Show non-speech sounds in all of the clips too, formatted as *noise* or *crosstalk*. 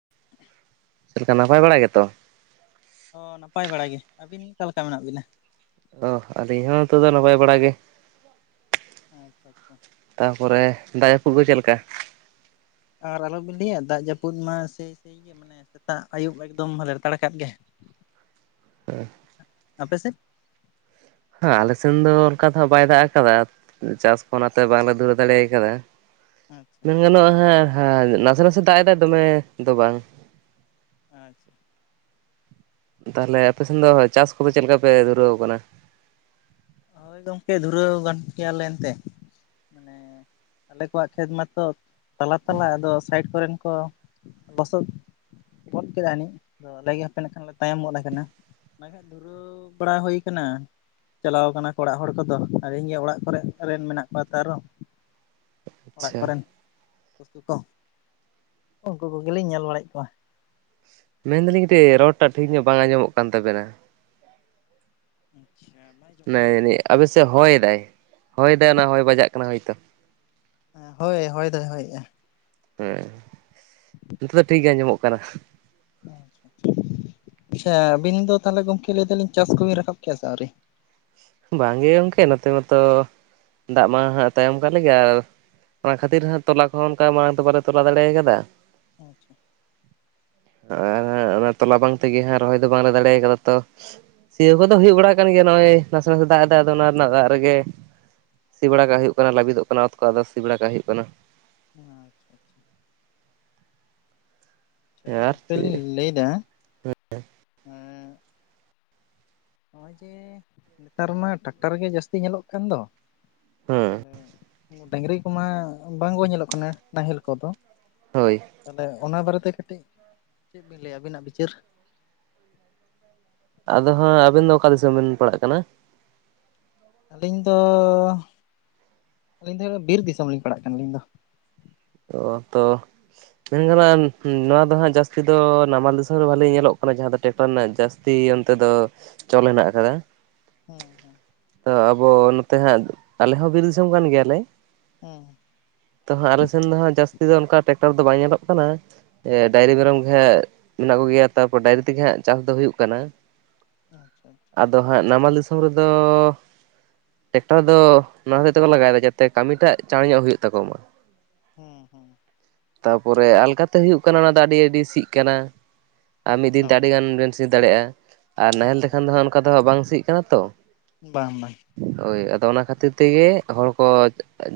*unintelligible* ᱪᱮ ᱱᱟᱯᱟᱭ ᱵᱟᱲᱟ ᱜᱮ ᱛᱚ? ᱦᱚᱸ ᱱᱟᱯᱟᱭ ᱵᱟᱲᱟ ᱜᱮ, ᱟᱵᱤᱱ ᱚᱠᱟ ᱞᱮᱠᱟ ᱢᱮᱱᱟᱜ ᱵᱤᱱᱟ? ᱚ ᱟᱞᱤᱧ ᱦᱚᱸ ᱱᱤᱛᱳᱜ ᱫᱚ ᱱᱟᱯᱟᱭ ᱵᱟᱲᱟ ᱜᱮ᱾ ᱟ-ᱪᱪᱷᱟ ᱪᱪᱷᱟ᱾ ᱛᱟᱯᱚᱨᱮ ᱫᱟᱜ ᱡᱟᱯᱩᱜ ᱪᱮᱜ ᱞᱮᱠᱟ? ᱟᱨ ᱟᱞᱚ ᱵᱤᱱ ᱞᱟᱹᱭᱟ ᱫᱟᱜ ᱡᱟᱹᱯᱩᱫ ᱢᱟ ᱥᱮᱭ-ᱥᱮᱭ ᱜᱮ ᱾ ᱢᱟᱱᱮ ᱥᱮᱛᱟᱜ ᱟᱹᱭᱩᱵ ᱮᱠᱫᱚᱢ ᱞᱮᱲᱛᱟᱲ ᱠᱟᱫ ᱜᱮ ᱾ *unintelligible* ᱟᱯᱮ ᱥᱮᱫ? ᱦᱟᱸ ᱟᱞᱮ ᱥᱮᱱ ᱫᱚ ᱚᱱᱠᱟ ᱫᱚ ᱦᱟᱸᱜ ᱵᱟᱭ ᱫᱟᱜ ᱟᱠᱟᱫᱟ ᱪᱟᱥ ᱠᱷᱚ ᱟᱪᱪᱷᱟ ᱚᱱᱟᱛᱮ ᱵᱟᱝ ᱞᱮ ᱫᱷᱩᱨᱟᱹ ᱫᱟᱲᱮᱭ‌ ᱠᱟᱫᱟ᱾ ᱟᱪᱪᱷᱟ ᱢᱮᱱ ᱟᱪᱪᱷᱟ ᱜᱟᱱᱚᱜ-ᱟ ᱦᱮᱸ ᱦᱮ ᱱᱟᱥᱮ ᱱᱟᱥᱮ ᱫᱟᱜ ᱮᱫᱟᱭ ᱫᱚᱢᱮ ᱫᱚ ᱵᱟᱝ᱾ ᱟᱪᱪᱷᱟ, ᱛᱟᱦᱚᱞᱮ ᱟᱯᱮ ᱥᱮᱱ ᱫᱚ ᱪᱟᱥ ᱠᱚ ᱫᱚ ᱪᱮᱫ ᱞᱮᱠᱟ ᱯᱮ ᱫᱷᱩᱨᱟᱹᱣ ᱠᱟᱱᱟ? ᱦᱳᱭ ᱜᱚᱢᱠᱮ ᱫᱷᱩᱨᱟᱹᱣ ᱜᱟᱱ ᱜᱮᱭᱟ ᱞᱮ ᱮᱱᱛᱮ ᱢᱟᱱᱮ ᱦᱮᱸ, ᱟᱞᱮ ᱠᱚᱣᱟᱜ ᱠᱷᱮᱛ ᱢᱟᱛᱚ ᱛᱟᱞᱟ ᱛᱟᱞᱟ ᱟᱫᱚ ᱥᱟᱭᱤᱰ ᱠᱚᱨᱮᱱ ‌ᱠᱚ ᱞᱚᱥᱚᱫ ᱜᱚᱫ ᱠᱮᱫᱟ ᱟᱹᱱᱤᱡ ᱟᱫᱚ ᱟᱞᱮ ᱦᱟᱯᱮ ᱱᱟᱜ ᱠᱷᱟᱱ ᱞᱮ ᱛᱟᱭᱚᱢ ᱜᱚᱫ ᱟᱠᱟᱱᱟ ᱚᱱᱟ ᱜᱮ᱾ ᱫᱷᱩᱨᱟᱹᱣ ᱵᱟᱲᱟ ᱦᱳᱭ ᱠᱟᱱᱟ᱾ ᱪᱟᱞᱟᱣ ᱠᱟᱱᱟ ᱠᱚ ᱚᱲᱟᱜ ᱦᱚᱲ ᱠᱚ ᱫᱚ ᱟᱨ ᱤᱧ ᱜᱮ ᱚᱲᱟᱜ ᱠᱚᱨᱮ ᱨᱮᱱ ᱢᱮᱱᱟᱜ ᱠᱚᱣᱟ ᱛᱚ ᱟᱨᱚ ᱚᱲᱟᱜ ᱟᱪᱪᱷᱟ ᱠᱚᱨᱮᱱ ᱯᱩᱥᱛᱩ ᱠᱚ ᱩᱱᱠᱩ ᱠᱚᱜᱮ ᱞᱤᱧ ᱧᱮᱞ ᱵᱟᱲᱟᱭᱮᱜ ᱠᱚᱣᱟ ᱾ ᱢᱮᱱ ᱫᱟᱞᱤᱧ ᱠᱟᱹᱴᱤᱡ ᱨᱚᱲ ᱴᱟᱜ ᱴᱷᱤᱠ ᱧᱚᱜ ᱵᱟᱝ ᱟᱸᱡᱚᱢᱚᱜ ᱠᱟᱱ ᱛᱟᱵᱮᱱᱟ ᱾ ᱟᱸᱪᱪᱷᱟ, *inaudible* ᱢᱟᱱᱮ ᱟᱵᱮᱱ ᱥᱮᱜ ᱦᱚᱭ ᱫᱟᱭ ᱦᱚᱭ ᱫᱟᱭ ᱚᱱᱟ ᱦᱚᱭ ᱵᱟᱡᱟᱜ ᱠᱟᱱᱟ ᱦᱚᱭ ᱛᱚ᱾ ᱦᱮᱸ ᱦᱳᱭ ᱦᱚᱭ ᱫᱚᱭ ᱦᱚᱭᱮᱜ-ᱟ ᱾ ᱦᱮᱸ, ᱱᱤᱛᱚᱜ ᱫᱚ ᱴᱷᱤᱠ ᱜᱮ ᱟᱸᱡᱚᱢᱚᱜ ᱠᱟᱱᱟ ᱾ ᱟᱪᱷᱟ ᱪᱷᱟ ᱟᱹᱵᱤᱱ ᱫᱚ ᱛᱟᱦᱚᱞᱮ ᱜᱚᱢᱠᱮ ᱞᱟᱹᱭ ᱫᱟᱞᱤᱧ ᱪᱟᱥ ᱠᱚ ᱵᱤᱱ ᱨᱟᱠᱟᱵ ᱠᱮᱜ-ᱟ ᱥᱮ ᱟᱣᱨᱤ? ᱵᱟᱝ ᱜᱮ ᱜᱚᱢᱠᱮ ᱱᱚᱛᱮ ᱢᱟᱛᱚ ᱫᱟᱜ ᱢᱟ ᱦᱟᱸᱜ ᱛᱟᱭᱚᱢ ᱠᱟᱜ ᱞᱮ ᱜᱮ ᱟᱨᱼᱼ ᱚᱱᱟ ᱠᱷᱟᱹᱛᱤᱨ ᱦᱟᱸᱜ ᱛᱚᱞᱟ ᱠᱚ ᱦᱚᱸ ᱚᱱᱠᱟ ᱢᱟᱬᱟᱝ ᱛᱮ ᱵᱟᱞᱮ ᱛᱚᱞᱟ ᱫᱟᱲᱮ ᱟᱠᱟᱫᱟ᱾ ᱟᱪᱪᱷᱟ, ᱟ ᱟᱨ ᱦᱟᱸᱜ ᱚᱱᱟ ᱛᱚᱞᱟ ᱵᱟᱝ ᱛᱮ ᱜᱮ ᱦᱟᱸᱜ ᱨᱚᱦᱚᱭ ᱫᱚ ᱵᱟᱝ ᱞᱮ ᱫᱟᱲᱮ ᱠᱟᱫᱟ ᱛᱚᱼᱼ ᱥᱤᱭᱳᱜ ᱠᱚ ᱫᱚ ᱦᱩᱭᱩᱜ ᱵᱟᱲᱟ ᱠᱟᱱ ᱜᱮᱭᱟ ᱱᱚᱜ-ᱚᱭ ᱱᱟᱥᱮ ᱱᱟᱥᱮ ᱫᱟᱜ ᱮᱫᱟᱭ ᱟᱫᱚ ᱚᱱᱟ ᱨᱮᱱᱟᱜ ᱨᱮᱜᱮ ᱥᱤ ᱵᱟᱲᱟ ᱠᱟᱜ ᱦᱩᱭᱩᱜ ᱠᱟᱱᱟ ᱞᱟᱵᱤᱫᱚᱜ ᱠᱟᱱᱟ ᱚᱛ ᱠᱚ ᱟᱫᱚ ᱥᱤ ᱵᱟᱲᱟ ᱠᱟᱜ ᱦᱩᱭᱩᱜ ᱠᱟᱱᱟ ᱾ ᱦᱮᱸ ᱟᱪᱪᱷᱟ, ᱛᱮ ᱟᱨ ᱜᱚᱢᱠᱮ ᱞᱤᱧ ᱪᱮᱫ ᱞᱟᱹᱭ ᱫᱟ, ᱮᱸᱼᱼ ᱱᱚᱜ-ᱚᱭ ᱡᱮ ᱱᱮᱛᱟᱨ ᱢᱟ ᱴᱟᱠᱴᱟᱨ ᱜᱮ ᱡᱟᱹᱥᱛᱤ ᱧᱮᱞᱚᱜ ᱠᱟᱱ ᱫᱚ᱾ ᱦᱮᱸ ᱛᱟᱦᱚᱞᱮ ᱰᱟᱹᱝᱨᱤ ᱠᱚᱢᱟ ᱵᱟᱝ ᱠᱚ ᱧᱮᱞᱚᱜ ᱠᱟᱱᱟ ᱱᱟᱦᱮᱞ ᱠᱚ ᱫᱚ᱾ ᱦᱳᱭ, ᱛᱟᱦᱞᱮ ᱚᱱᱟ ᱵᱟᱨᱮ ᱛᱮ ᱠᱟᱹᱴᱤᱡ ᱪᱮᱜ ᱵᱤᱱ ᱞᱟᱹᱭᱟ ᱟᱹᱵᱤᱱᱟᱜ ᱵᱤᱪᱟᱹᱨ? ᱟᱫᱚ ᱦᱟᱸᱜ ᱟᱵᱤᱱ ᱫᱚ ᱚᱠᱟ ᱫᱤᱥᱚᱢ ᱵᱮᱱ ᱯᱟᱲᱟᱜ ᱠᱟᱱᱟ? ᱟᱹᱞᱤᱧ ᱫᱚ ᱟᱹᱞᱤᱧ ᱫᱚ ᱵᱤᱨ ᱫᱤᱥᱚᱢ ᱞᱤᱧ ᱯᱟᱲᱟᱜ ᱠᱟᱱᱟ ᱟᱹᱞᱤᱧ ᱫᱚ ᱾ ᱚᱸ ᱛᱚ, ᱢᱮᱱ ᱜᱟᱱᱚᱜ-ᱟ ᱱᱚᱣᱟ ᱫᱚ ᱦᱟᱸᱜ ᱡᱟᱹᱥᱛᱤ ᱫᱚ ᱱᱟᱢᱟᱞ ᱫᱤᱥᱚᱢ ᱨᱮ ᱵᱷᱟᱹᱞᱮ ᱧᱮᱞᱚᱜ ᱠᱟᱱᱟ, ᱡᱟᱦᱟᱸ ᱫᱚ ᱴᱮᱠᱴᱟᱨ ᱨᱮᱱᱟᱜ ᱡᱟᱹᱥᱛᱤ ᱚᱱᱛᱮ ᱫᱚ ᱪᱚᱞ ᱦᱮᱱᱟᱜ ᱟᱠᱟᱫᱟ ᱾ ᱦᱮᱸ ᱦᱮᱸ, ᱛᱚ ᱟᱵᱚ ᱱᱚᱛᱮ ᱦᱟᱸᱜ ᱟᱞᱮ ᱦᱚᱸ ᱵᱤᱨ ᱫᱤᱥᱚᱢ ᱠᱟᱱ ᱜᱮᱭᱟ ᱞᱮ ᱾ *unintelligible* ᱛᱚ ᱦᱟᱸᱜ ᱟᱞᱮ ᱥᱮᱱ ᱫᱚ ᱦᱟᱸᱜ ᱡᱟᱹᱥᱛᱤ ᱫᱚ ᱚᱱᱠᱟ ᱴᱮᱠᱴᱟᱨ ᱫᱚ ᱵᱟᱭ ᱧᱮᱞᱚᱜ ᱠᱟᱱᱟ ᱾ ᱮᱜ ᱰᱟᱹᱝᱨᱤ ᱢᱮᱨᱚᱢ ᱜᱮ ᱦᱟᱸᱜ ᱢᱮᱱᱟᱜ ᱠᱚᱜᱮᱭᱟ ᱛᱟᱯᱚᱨ ᱰᱟᱹᱝᱨᱤ ᱛᱮᱜᱮ ᱦᱟᱸᱜ ᱪᱟᱥ ᱫᱚ ᱦᱩᱭᱩᱜ ᱠᱟᱱᱟ ᱾ ᱟᱪᱪᱷᱟ ᱟᱫᱚ ᱦᱟᱸᱜ ᱱᱟᱢᱟᱞ ᱫᱤᱥᱚᱢ ᱨᱮᱫᱚ ᱴᱮᱠᱴᱟᱨ ᱫᱚ ᱚᱱᱟ ᱦᱚᱛᱮᱡ ᱛᱮᱠᱚ ᱞᱟᱜᱟᱭ ᱮᱫᱟ ᱡᱟᱛᱮ ᱠᱟᱹᱢᱤ ᱴᱟᱜ ᱪᱟᱲ ᱧᱚᱜ ᱦᱩᱭᱩᱜ ᱛᱟᱠᱚ ᱢᱟ ᱾ ᱦᱩᱸ ᱦᱩᱸ ᱾ ᱛᱟᱯᱚᱨᱮ ᱟᱞᱜᱟᱛᱮ ᱦᱩᱭᱩᱜ ᱠᱟᱱᱟ ᱚᱱᱟ ᱫᱚ ᱟᱹᱰᱤ ᱟᱹᱰᱤ ᱥᱤᱜ ᱠᱟᱱᱟ ᱟᱨ ᱢᱤᱫ ᱫᱤᱱ ᱛᱮ ᱦᱳᱭ ᱟᱹᱰᱤ ᱜᱟᱱ ᱵᱮᱱ ᱥᱤ ᱫᱟᱲᱮᱭᱟᱜ-ᱟ ᱟᱨ ᱱᱟᱦᱮᱞ ᱛᱮᱠᱷᱟᱱ ᱫᱚ ᱦᱮᱸ ᱦᱟᱸᱜ ᱚᱱᱠᱟ ᱫᱚ ᱦᱟᱸᱜ ᱵᱟᱝ ᱥᱤᱜ ᱠᱟᱱᱟ ᱛᱚ ᱾ ᱵᱟᱝ ᱵᱟᱝ ᱦᱳᱭ ᱟᱫᱚ ᱚᱱᱟ ᱠᱷᱟᱹᱛᱤᱨ ᱛᱮᱜᱮ ᱦᱚᱲ ᱠᱚ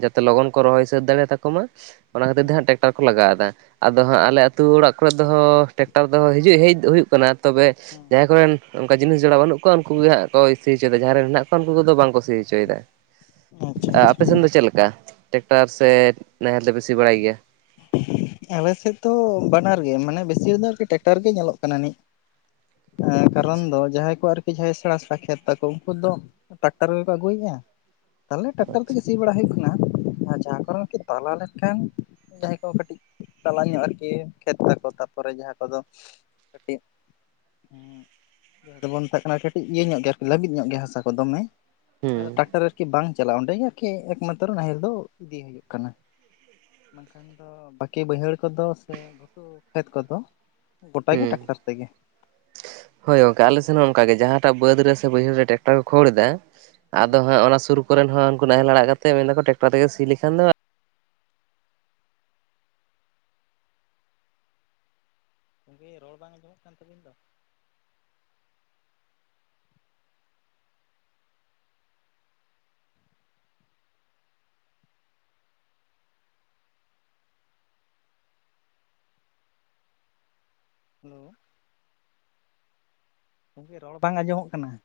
ᱡᱟᱛᱮ ᱞᱚᱜᱚᱱ ᱠᱚ ᱨᱚᱦᱚᱭ ᱥᱟᱹᱛ ᱫᱟᱲᱮ ᱛᱟᱠᱚ ᱢᱟ ᱾ ᱚᱱᱟ ᱠᱷᱟᱹᱛᱤᱨ ᱛᱮ ᱦᱮᱸ ᱦᱟᱸᱜ ᱴᱮᱠᱴᱟᱨ ᱠᱚ ᱞᱟᱜᱟᱣ ᱮᱫᱟ ᱟᱫᱚ ᱦᱟᱸᱜ ᱟᱞᱮ ᱟᱹᱛᱩ ᱚᱲᱟᱜ ᱠᱚᱨᱮ ᱫᱚ ᱴᱮᱠᱴᱟᱨ ᱫᱚ ᱦᱤᱡᱩᱜ ᱦᱮᱡ ᱦᱩᱭᱩᱜ ᱠᱟᱱᱟ ᱛᱚᱵᱮ ᱦᱩᱸ ᱡᱟᱦᱟᱸᱭ ᱦᱩᱸ ᱠᱚᱨᱮᱱ ᱚᱱᱠᱟ ᱡᱤᱱᱤᱥ ᱡᱚᱲᱟ ᱵᱟᱹᱱᱩᱜ ᱠᱚᱣᱟ ᱩᱱᱠᱩ ᱜᱮ ᱦᱟᱸᱜ ᱠᱚ ᱥᱤ ᱦᱚᱪᱚᱭ ᱫᱟ ᱡᱟᱦᱟᱸᱭ ᱨᱮᱱ ᱦᱮᱱᱟᱜ ᱠᱚᱣᱟ ᱩᱱᱠᱩ ᱠᱚᱫᱚ ᱵᱟᱝ ᱠᱚ ᱥᱤ ᱦᱚᱪᱚᱭ ᱫᱟ ᱟᱪᱪᱷᱟ ᱾ ᱟᱪᱪᱷᱟ ᱟ-ᱟᱯᱮ ᱥᱮᱱ ᱫᱚ ᱪᱮᱞᱠᱟ ᱴᱮᱠᱴᱟᱨ ᱥᱮ ᱱᱟᱦᱮᱞ ᱛᱮᱯᱮ ᱥᱤ ᱵᱟᱲᱟᱭ ᱜᱮᱭᱟ ᱾ ᱟᱞᱮ ᱥᱮᱫ ᱫᱚ ᱵᱟᱱᱟᱨ ᱜᱮ ᱢᱟᱱᱮ ᱵᱮᱥᱤᱨ ᱫᱚ ᱟᱨᱠᱤ ᱴᱮᱠᱴᱟᱨ ᱜᱮ ᱧᱮᱞᱚᱜ ᱠᱟᱱᱟ ᱱᱤᱡ ᱟ-ᱠᱟᱨᱚᱱ ᱟᱪᱪᱷᱟ ᱫᱚ ᱡᱟᱦᱟᱸᱭ ᱠᱚ ᱟᱨ ᱡᱟᱦᱟᱸᱭ ᱥᱮᱬᱟ ᱥᱮᱬᱟ ᱠᱷᱮᱛ ᱛᱟᱠᱚ ᱩᱱᱠᱩ ᱫᱚ ᱴᱟᱠᱴᱟᱨ ᱜᱮᱠᱚ ᱟᱹᱜᱩᱭᱮᱜ-ᱟ ᱾ ᱛᱟᱦᱞᱮ ᱴᱟᱠᱴᱟᱨ ᱟᱪᱪᱷᱟ ᱛᱮᱜᱮ ᱥᱤ ᱵᱟᱲᱟ ᱦᱩᱭᱩᱜ ᱠᱟᱱᱟ ᱟᱨ ᱡᱟᱦᱟᱸ ᱠᱟᱨᱮ ᱠᱟᱹᱡ ᱛᱟᱞᱟ ᱞᱮ ᱠᱷᱟᱱ ᱡᱟᱦᱟᱸᱭ ᱠᱚ ᱠᱟᱹᱴᱤᱡ ᱛᱟᱞᱟ ᱧᱚᱜ ᱟᱨᱠᱤ ᱠᱷᱮᱛ ᱛᱟᱠᱚ ᱛᱟᱨᱯᱚᱨᱮ ᱡᱟᱦᱟᱸ ᱠᱚᱫᱚ *unintelligible* ᱡᱟᱦᱟᱸ ᱫᱚᱵᱚᱱ ᱢᱮᱛᱟᱜ ᱠᱟᱱᱟ ᱠᱟᱹᱴᱤᱡ ᱤᱭᱟᱹ ᱧᱚᱜ ᱜᱮ ᱟᱨᱠᱤ ᱞᱟᱹᱵᱤᱫ ᱧᱚᱜ ᱜᱮᱭᱟ ᱦᱟᱥᱟ ᱠᱚ ᱫᱚᱢᱮ ᱾ ᱦᱩᱸ ᱴᱟᱠᱴᱟᱨ ᱟᱨᱠᱤ ᱵᱟᱝ ᱪᱟᱞᱟᱜ-ᱟ ᱚᱸᱰᱮ ᱜᱮ ᱟᱨᱠᱤ ᱮᱠᱢᱟᱛᱨᱚ ᱱᱟᱦᱮᱞ ᱫᱚ ᱤᱫᱤ ᱦᱩᱭᱩᱜ ᱠᱟᱱᱟ ᱾ ᱵᱟᱝ ᱠᱷᱟᱱ ᱫᱚ ᱵᱟᱹᱠᱤ ᱵᱟᱹᱭᱦᱟᱹᱲ ᱠᱚᱫᱚ ᱥᱮ ᱜᱷᱩᱴᱩ ᱠᱷᱮᱛ ᱠᱚᱫᱚ ᱜᱚᱴᱟ ᱜᱮ ᱦᱩᱸ ᱴᱟᱠᱴᱟᱨ ᱛᱮᱜᱮ ᱾ ᱦᱳᱭ ᱜᱚᱝᱠᱮ ᱟᱞᱮᱥᱮᱱ ᱦᱚᱸ ᱚᱱᱠᱟ ᱜᱮ ᱡᱟᱦᱟᱸᱴᱟᱜ ᱵᱟᱹᱫᱽ ᱨᱮ ᱥᱮ ᱵᱟᱹᱭᱦᱟᱹᱲ ᱨᱮ ᱴᱟᱠᱴᱟᱨ ᱠᱚ ᱠᱷᱳᱲ ᱮᱫᱟ ᱾ ᱦᱮᱸ ᱟᱫᱚ ᱦᱟᱸᱜ ᱚᱱᱟ ᱥᱩᱨ ᱠᱚᱨᱮᱱ ᱦᱚᱸ ᱩᱱᱠᱩ ᱱᱟᱦᱮᱞ ᱟᱲᱟᱜ ᱠᱟᱛᱮ ᱢᱮᱱᱫᱟ ᱠᱚ ᱴᱮᱠᱴᱟᱨ ᱛᱮᱜᱮ ᱥᱤ ᱞᱮᱠᱷᱟᱱ ᱫᱚ ᱜᱚᱝᱠᱮ ᱨᱚᱲ ᱵᱟᱝ ᱟᱸᱡᱚᱢᱚᱜ ᱠᱟᱱ ᱛᱟᱹᱵᱤᱱ ᱫᱚ ᱾ ᱦᱮᱞᱳ ᱜᱚᱝᱠᱮ ᱨᱚᱲ ᱵᱟᱝ ᱟᱸᱡᱚᱢᱚᱜ ᱠᱟᱱᱟ ᱾